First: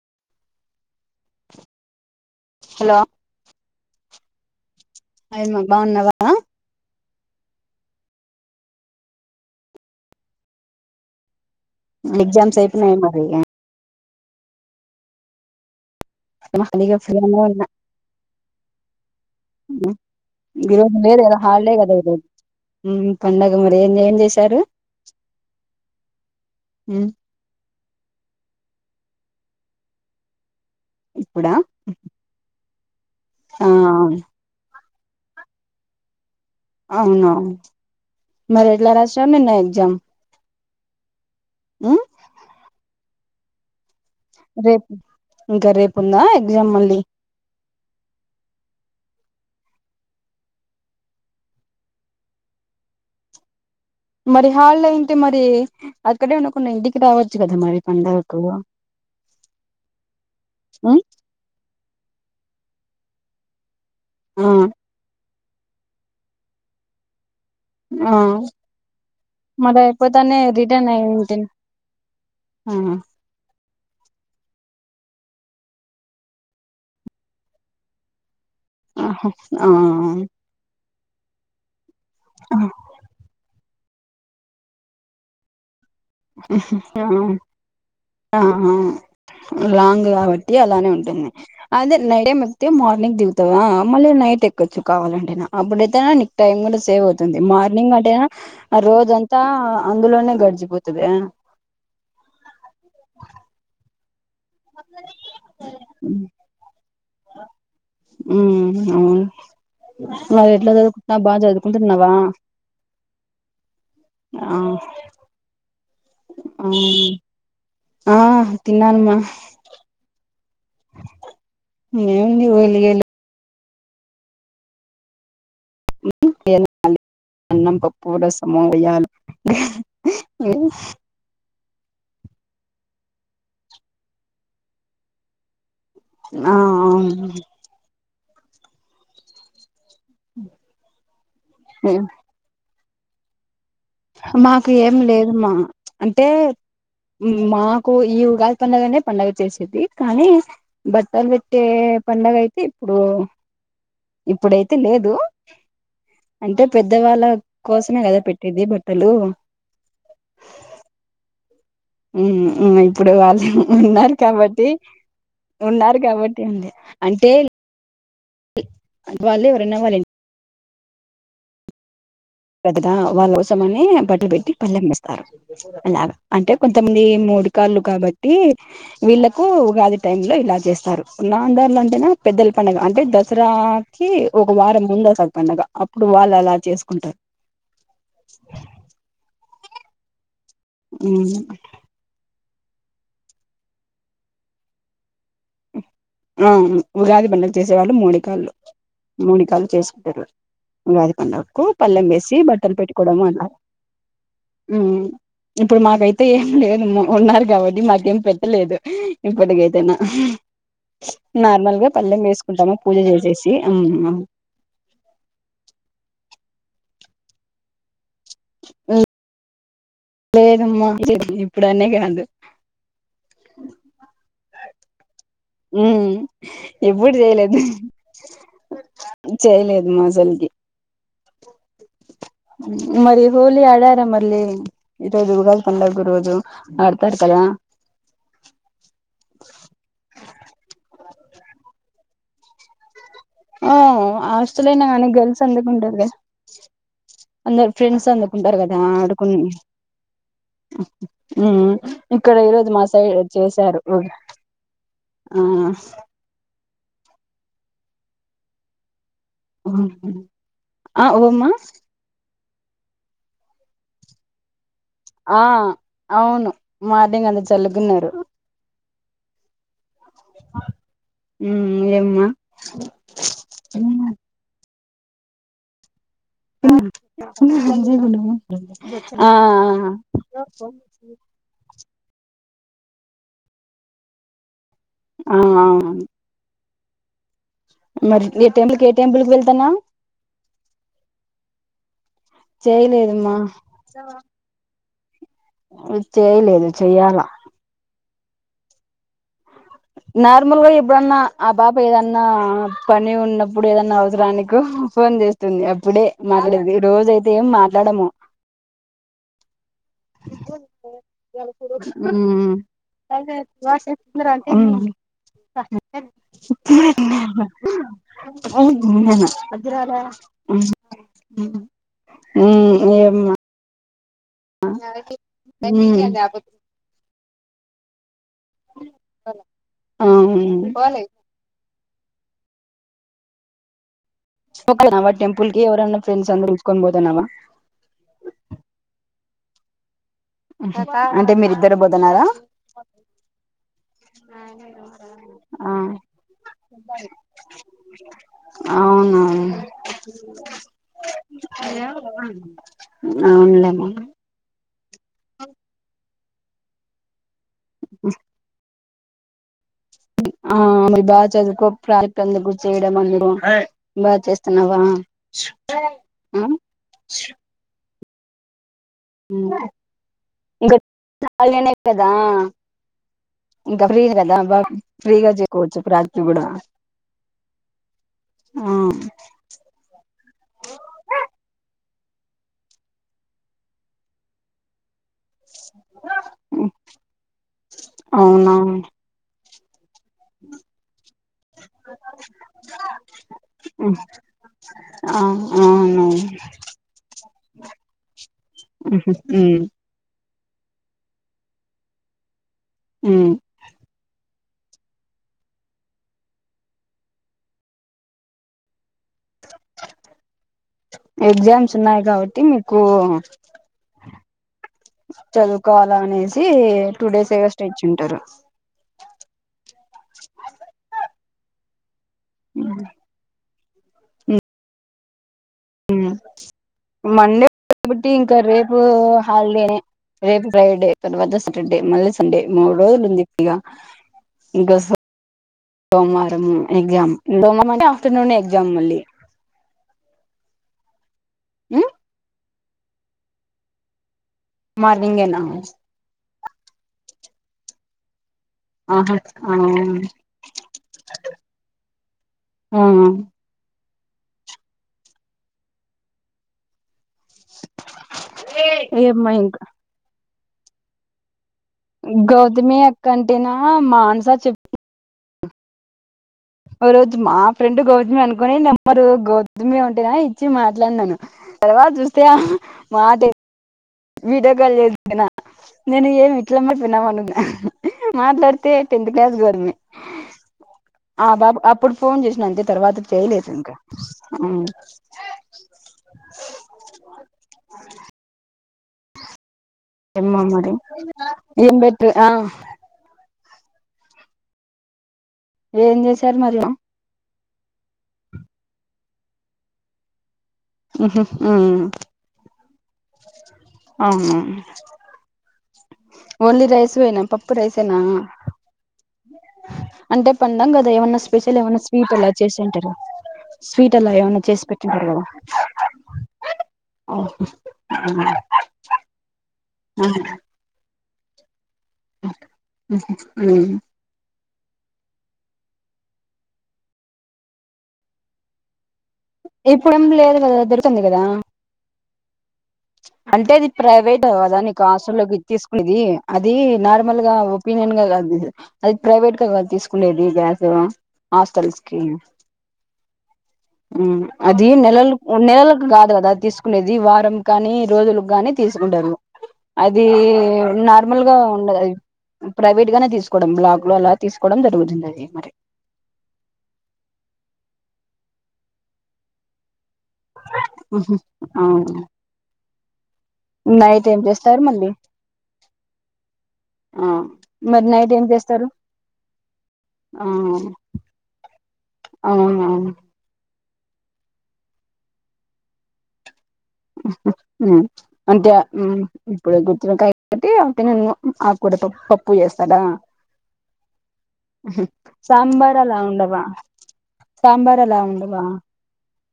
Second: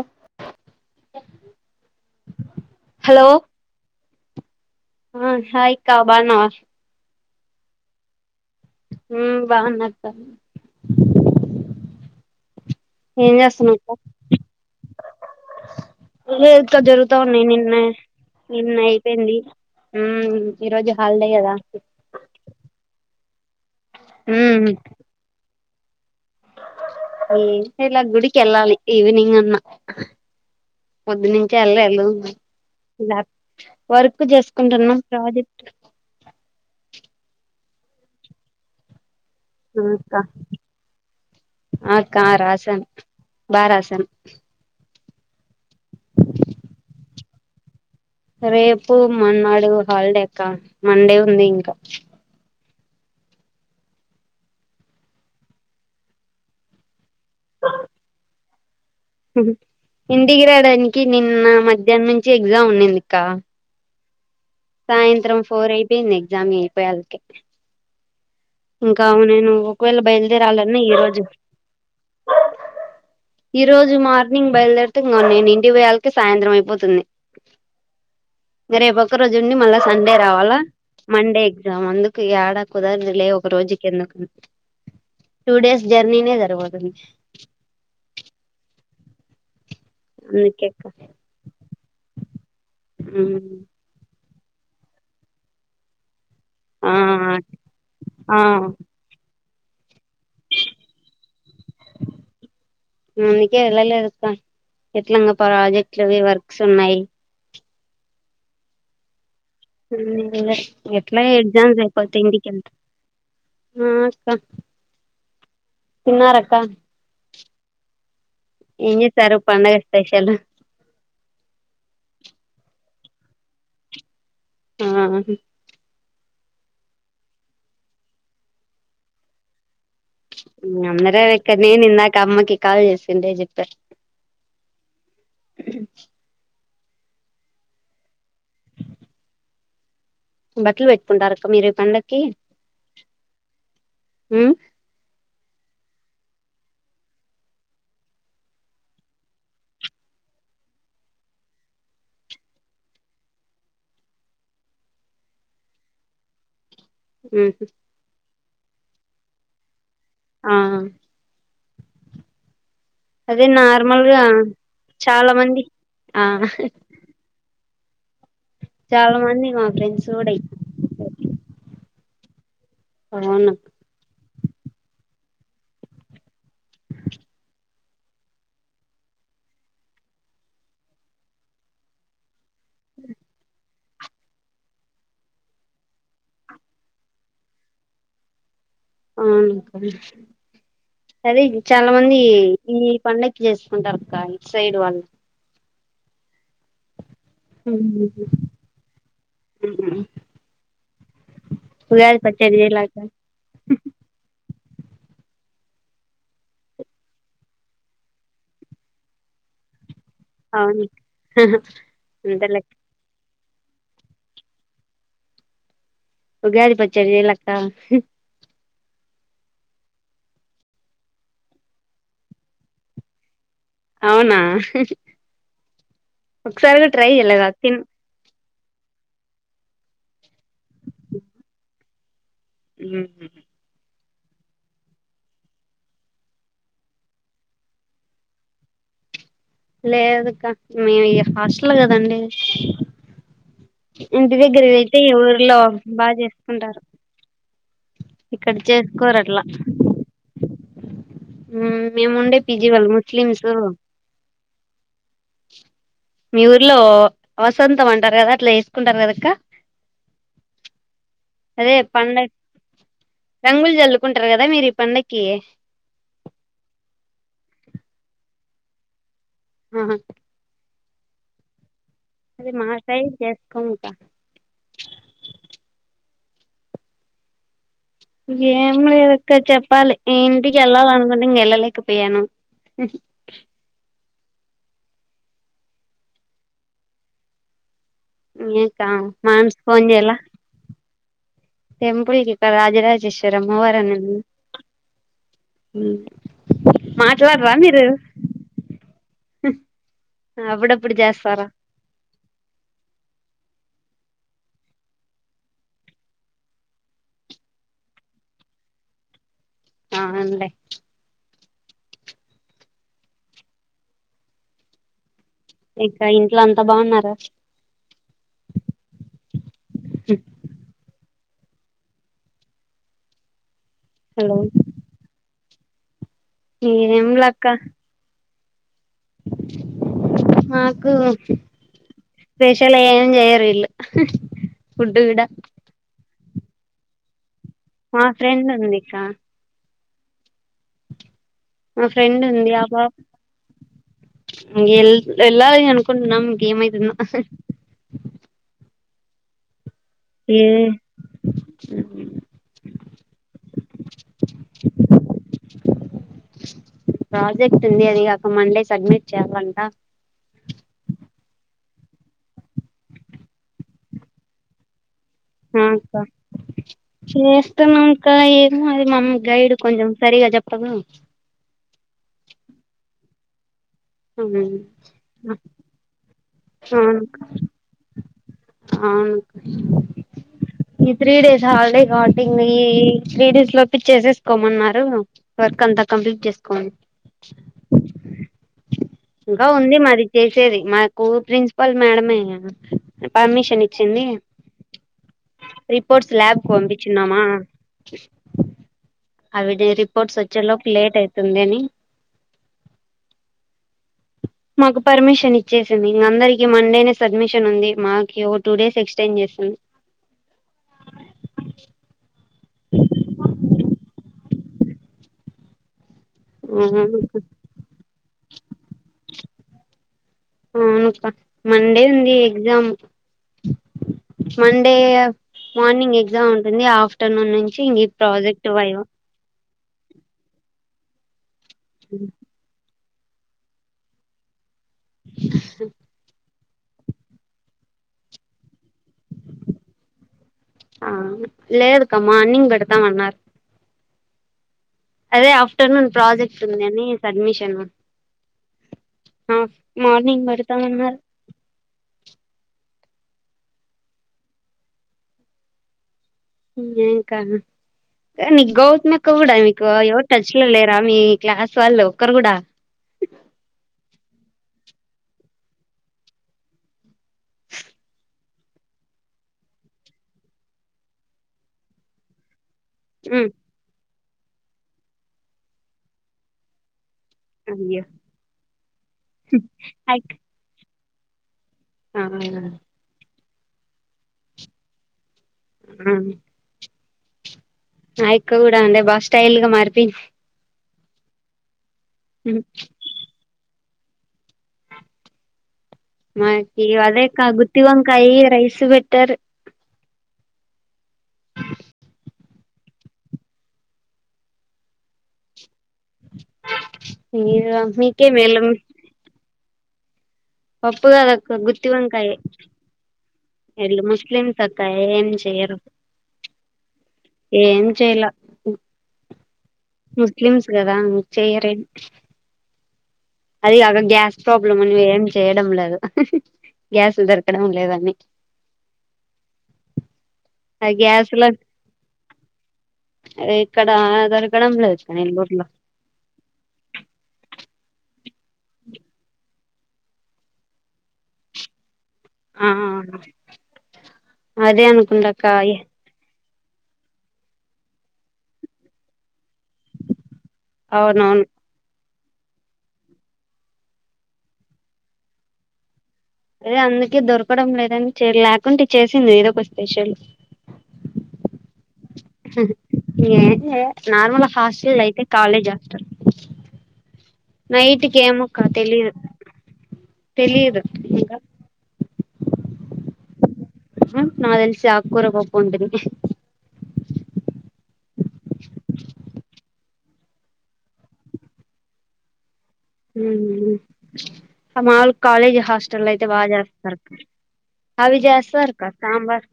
ఓ hello ఆ hi అక్క బాగున్నావా ఉమ్ బాగునా అక్క ఎగ్జామ్స్ అయిపో ఏం చేస్తున్నావు అక్క లేదుక్క ఖాళీగా జరుగుతా ఫ్రీగానే ఉన్నాయి ఉన్నా నిన్న నిన్న అయిపోయింది ఉమ్ ఈ ఈరోజు రోజు లేదు హాలిడే కదా ఈ రోజు పండగ మ ఏం ఏం చేశారు ఈ ఇవ్వాళ గుడికి వెళ్ళాలి ఈవినింగ్ అన్నా పొద్దు ఇప్పుడా నుంచే ఏలేళ్ళు ఇలా ఆ వర్క్ చేసుకుంటున్నాం ప్రాజెక్ట్ అవునవును మరి ఎలా రాసా నిన్న ఆ ఎగ్జామ్ అక్క ఆ అక్క రాసన్ బా రాసాన్ రేపు ఇంకా రేపు ఉందా ఎగ్జామ్ మళ్ళీ రేపు మన్నాడు హాలిడే అక్క మండే ఉంది ఇంకా మరి హాలిడే అయింటే మరి అక్కడే ఉన్నకుండ ఇంటికి రావచ్చు కదా మరి పండకు ఇంటికి రాడానికి నిన్న మధ్ ధ్యానం నుంచి ఎగ్జామ్ ఉన్నిందిక్క ఆ సాయంత్రం ఫోర్ అయిపోయిది ఎగ్జామ్ అయిపోయాల్కే ఆ ఇంకా అవు నేను మరి ఒకవేళ అయిపోతానే బయలుదేరాలన్న రిటర్న్ ఈ అయి రోజు ఉంటే ఆ ఈ రోజు మార్నింగ్ బయలుదేరుతే ఇంగ నిను ఇంటి పోయాలకి సాయంత్రం అయిపోతుంది ఇంగ రేపు ఆ ఒక్క రోజుండి మళ్ళా సండే రావాలా మండే ఎగ్ ఎగ్జామ్ అందుకు యాడా కుదరదులే ఒక్క రోజుకు ఎందుకు టు డేస్ జర్నీనే సరిపోతుంది ఆ ఆ లాంగ్ కాబట్టి అందుకే అక్క అలానే ఉంటుంది అదే నైట్ టైమ్ ఎక్కితే మార్నింగ్ దిగుతావా మళ్ళీ నైట్ ఎక్ కచ్చు కావాలంటేన అప్పుడైతే నిక్ టైమ్ కూడా ఆ సేవ్ అవుతుంది మార్నింగ్ అంటేన ఆ రోజం అందులోనే గడిచిపోతది ఆ అందుకే వెళ్ళాలేదు స ఎట్లంగా ప్రాజెక్ట్లువి వర్క్స్ ఉన్నాయి ఉ అవును మరి ఎట్లా చదువుకుంటున్నావ్ బాగా ఎజామ్స్ చదువుకుంటున్నావా అయిపోతే ఇంటికెంత ఆ తిన్నారా అక్క అవును ఆ ఏం తిన్నానమ్మ చేశారు పండగ స్పెషల్ మేవుంది వలిగలు ఆ [unintelligible] అన్నం పప్పుర రసం వడియాలు అందర ఇక నేను ఇందాక అమ్మకి కాల్ చేసుకుంటే చెప్పారు ఆ అవును బట్టలు పెట్టుకుంటారక మీరు ఈ పండకి మాకు ఏం లేదుమ్ మా అంటే మాకు ఈ ఉగాది పడుగనే పండగ చేసేది కానీ బట్టలు పెట్టే పండగ అయితే ఇప్పుడు ఇప్పుడైతే లేదు అంటే. పెద్దవాళ్ళ ఉహు కోసమే కదా పెట్. ఇది బ హలో ఆ ఉ ఊ అ ఇప్పుడు అదే వాళ్ళు ఉన్నారు నార్మల్గా కాబట్టి చాలా మంది ఉన్నారు ఆ కాబట్టి ఉంది అంటే. చాలా వాళ్ళు మంది మా ఎవరైనా వాళ్ళ ఫ్రెండ్స్ కూడా పెద్దగా వాళ్ళ అవును కోసమని బట్టలు పెట్టి పల్లెంమిస్తారు అలాగా అంటే కొంతమంది మూడు కాళ్లు కాబట్టి వీళ్ళలకు ఉగాది టై లో ఇలా చేస్తారు నాందారులో అంటేనా పెద్దల పడుగ అంటే దసరాకి ఒక వారం ముంద వస్తది పండగ అప్పుడు వాళ్ళు అలా చేసుకుంటారు. [unintelligible] అవునుకా అదే చాలా మంది ఈ పండకి చేసుకుంటారు అక్క ఈ సైడ్ వాళ్ళు ఆ ఉగాది పడుగ చేసేవాళ్ళు మూడి కాళ్ళు మూడి కాళ్ళలు చేసింటారు ఉగాది పండగకు పల్లెం ఉగాది వేసి పచ్చడి బట్టలు చేయాల అక్క పెట్టుకోవడం అలా. ఇప్పుడు మాకైతే ఏం లేదు ఉన్నారు కాబట్టి మాకేం పెట్టలేదు ఇప్పటికైతేనా. అవును ఊహు నార్మల్గా పల్లం అంతేలే వేస్కుంటామా పూజ చే చేసి అమ్ ఉగాది పచ్చడిచేయలేదాక్క ఉమ్ లేదమ్మా ఇప్పుడు అన్నీకాదు అవునా ఉమ్ ఒకసారి కూడా ట్రై ఎప్పుడు చేయలేదా చేయలేదు తిన్ చేయలేదు మాజలకి మరి హోళీ ఆడార మరి లేయ్ ఈరోజు ఉగాది పండుగరోజు పాటిపేట కాడా లేదుక్క మే ఈ హాస్టల్ కదండి ఆ ఇంటి దగ్గర ఆస్తుల అయినా అయితే కానీ గర్ల్స్ ఊర్లో అందుకుంటారు కదా బాగా చేసుకుంటారు అందరు ఫ్రెండ్స్ ఇక్కడ అందుకుంటారు కదా చేసుకోరు ఆడుకుని అట్లా మ్ ఇక్కడ మేముండే పీజీ ఈరోజు మా వాళ్ళు సైడ్ ముస్లిమ్స్ చేశారు ఆ ఇట్లో వసంతం అంటారు కదా అట్లా వేసుకుంటారు కదా ఉంహు ఆ ఓమా అదే పండగ రంగులు జల్లుకుంటరు కదా మీరిప్ పండక్కి ఆ అవును మార్నింగ్ అంత చల్లుగున్నారు ఆహా ఉ ఇంకెమ్మా చేసుకోమక్క ఉమ్ ఏం లేదక్క చెప్పాలి ఇంటికెళ్ళాలనుకుంటే ఇంక వెళ్ళలేకపోయాను ఉహ్ కీ ఆ ఆ ఆ అన్ మరి నీ టెంపుల్క్ ఇంకా ఏ టెంపుల్ కి మా వెళ్తాన్నవ్ తెంప్ ఇప్పుడిగిక్కడ చేయలేదమ్మా రాజరాజేశ్వరి అమ్మ వారనుం ఉ చేయలేదు చెయ్యాలా మాట్లాడరా మీరు నార్మల్గా అప్పుడప్పుడు ఎప్పుడన్నా చేస్తారా ఆ బాప ఏదన్నా పని ఉన్నప్పుడెదన్నా అవసరానికు ఫోన్ చేస్తుంది అప్పుడే మాటడెది రోజయితే ఏం మాట్లాడము ఆ అవునులే ఇంకా ఇంట్లో అంతా బాగున్నారా ఉమ్ ఉమ్ వజ్రాల ఉ ఏంమా హలో ఆ నడిపియ్ ఉ రెండిన్ల గ్యాప్ ఏం లక్ క్క మాకూ ఫేషియల్ ఏం జేయరు ఇల్లు ఒక్కలనవా టెంపుల్కి ఎవరన్న ఫ్రెండ్స్ అందరు పిల్సుకొని బోతనవా మా ఫ్రెండ్ ఉందికా సతార్ మా ఫ్రెండ్ ఉంది ఆబాబ్ వెళ్ళాలి అనుకుంటున్నాం ఇంకేమైతుందొ అవును అవున్ లేమా [unintelligible] రా క్ట్ ఉంది అది ఒక మన్ డే సబ్మిట్ చెప్పంట ఆ బాగా చదువుకో ప్రందుకు చేయడం అందుర బాగా చేస్తున్నావా అ అక్క ఆ చేస్తున్న కా ఏంమరి మమ్ గైడ్ కొంచం సరగా చెప్పదు ఇంకా ఖాళీనే కదా ఇంకా ఫ్రీగాదా బా ఫ్రీగా జకోచ్చు రాత్రి అవును ఆ అవును ఈ త్రీ డేస్ హాలిడే టింగ్ ఈ త్రీ డేస్ లోపే చేసేసుకోమన్నారు వర్క్ అంతా కంప్లీట్ చేస్కోండి అవునా గా ఉంది మది చేసేది మా స్కూల్ ప్రిన్సిపాల్ మేడమే పర్మిషన్ ఇచ్చింది ఆ అవును రిపోర్ట్స్ ల్యాబ్ కు పంపించన్నామా అవి ఉమ్ రిపోర్ట్స్ వ చెలో ఒక లేట్ అయితుంది అని హ్మ్మ్ మాకు పర్మిషన్ ఇచ్చేసింది ఇంక అందరికీ మండేనే సబ్మిషన్ ఉంది మాకి ఓ టూ డేస్ ఎక్స్ ఎగ్జామ్స్ ఉన్నాయ్ కాబాటి ఓ చదువు కో అలా అనేసి టూ డేస్ [unintelligible] ఇచ్చింటారు ఉనుక Monday exam Monday morning exam ఉంటుంది ఆఫ్టర్నూన్ మండే నుంచి ఇ ఈ ప్రాజెక్ట్ వై రే రేపు ఫ్రైడే తర్వాత స శటర్డే మల్ల సండే మూ రోజలుందిపిగా గస సమరి ఎగ్జాం ఆఫ్టర్నూన్నే ఎగ్జామ్ మళ్ళీ ఆ ఉమ్ లేదుక మ్మానిం [unintelligible] ా మారు అదే మార్నింగేనా ఆఫ్టర్నూన్ ప్రాజెక్ట్ ఉంది అని సబ్మి షన్ ఆహా ఆఫ్ ఆ మార్నింగ్ పెడతామన్నారు ఆ నీ గౌత్మక్క కూడ ఏమ్మా ఇంకా మీకు ఎవట టచ్ లో లేరా మీ క్లా గౌతమి అక్కంటేనా మాంస చెప్ ఓ రోజు మా ఫ్రెండ్ గౌతమి అనుకొని నెమ్మరు గౌతమి ఉంటేనా ఇచ్చి మాట్లాడినాను తర్వాత చూస్తే ఉమ్ మాద వీడియోకాల్ చేసినా నేను ఏమి ఇట్ల మే అయ్యో [unintelligible] మాట్లాడితే టెన్త్ క్లాస్ గౌతమి ఆ [unintelligible] అప్పుడు ఆ ఫోన్ చేసిన అంతే తర్వాత చేయలేదింక ఆయక్క కూడ [unintelligible] బాగ స్టైల్ గా మారి ఎమ్మా మరి ఇ ఏంబెట్ ఆ ఏం మా చేశారు మరి అక్కే గుతివంకాయ రైస్ బెట్టర్ అవు ఓన్లీ రైస్ ఏనా పప్పు మీరు రైసేనా మీకే మేలు అంటే పండగ్గద పప్పు కదా ఏమన్నా కాదక్క స్పెషల్ గుత్తి ఏమన్నా స్వీట్ వంకాయే అలా చేసింటారు వీళ్ళు స్వీట్ అలా ముస్లిమ్స్ ఏమన్నా అక్క చేసి పెట్టింటారు ఏం కదా చెయ్యరు ఏం చేయలా ముస్లిమ్స్ గదా చేయరేండి మ్మ్ ప్రాబ్ల అని ఏం చేయడం లేదు గ్యాస్ దొరకడం లేదని ఇప్పుడేం లేదు కదా ఆ దొరుకుంది గ్యాస్ కదా లో అంటే అది ఇక్కడ ప్రైవేట్ దొరకడం అదా లేదు నీకు అక్క హాస్టల్లోకి ఇ నెల్లూరులో తీసుకునేది అది నార్మల్ గా ఫ్రీ ఏం. కాదు అది ప్రైవేట్ తీసుకునేది గ్యాస్ హాస్టల్ ఆ అదే అది నెలలు అనుకుంటక్క నెలకి కాదు కదా తీసుకునేది వారం కానీ రోజులుగానే తీసుకుంటారు అది అవునవును నార్మల్గా ఉండదు అది ప్రైవేట్ గానే తీసుకోవడం బ్లాక్ లో అలా తీసుకోవడం జరుగుతుంది అది మరి అదే అందుకే దొరకడం లేదని లేకుంటే చేసింది ఏదో ఒక స్పెషల్ ఇ నైట్ ఏం నార్మల్ చేస్తారు హాస్టల్ మళ్ళీ అయితే కాలేజ్ వస్తారు ఆ మరి నైట్కి నైట్ ఏం ఏముక్క చేస్తారు తెలిదు ఆ తెలిదుకా అవునవును నాకు తెల్సి ఆకు కూడా పప్పు ఉంటది మ్మ్ హ్మ్మ్ అంతే ఇప్పుడు గు కాబట్టి అ నన్న ఆ కూడా ఆ మాముూలు కాలేజీ సాంబార్ హాస్టల్ అలా అయితే బాగా ఉండవా చేస్తారు క సాంబార్ అవి అలా ఉండవా చేస్తారు క సాంబార్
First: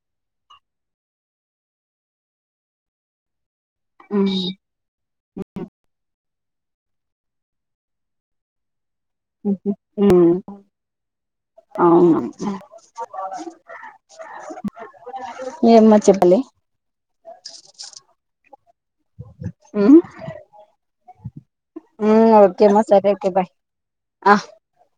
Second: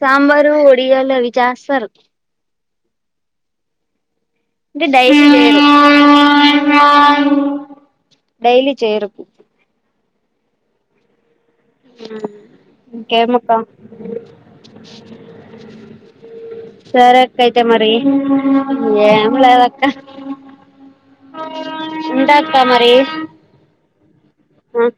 సాంబారు ఒడియాలు అవి చేస్తారు అంటే డైలీ చేయరు డైలీ చేయరు మ్మ్ హ్మ్మ్ ఇంకేమో అక్క ఏమ్మా చెప్పలే సరే అక్క అయితే మరి ఏమ్లేదాక్క ఉంటాక్క ఓకేమ్మా మరి సరే ఓకే బాయ్ ఆ ఉ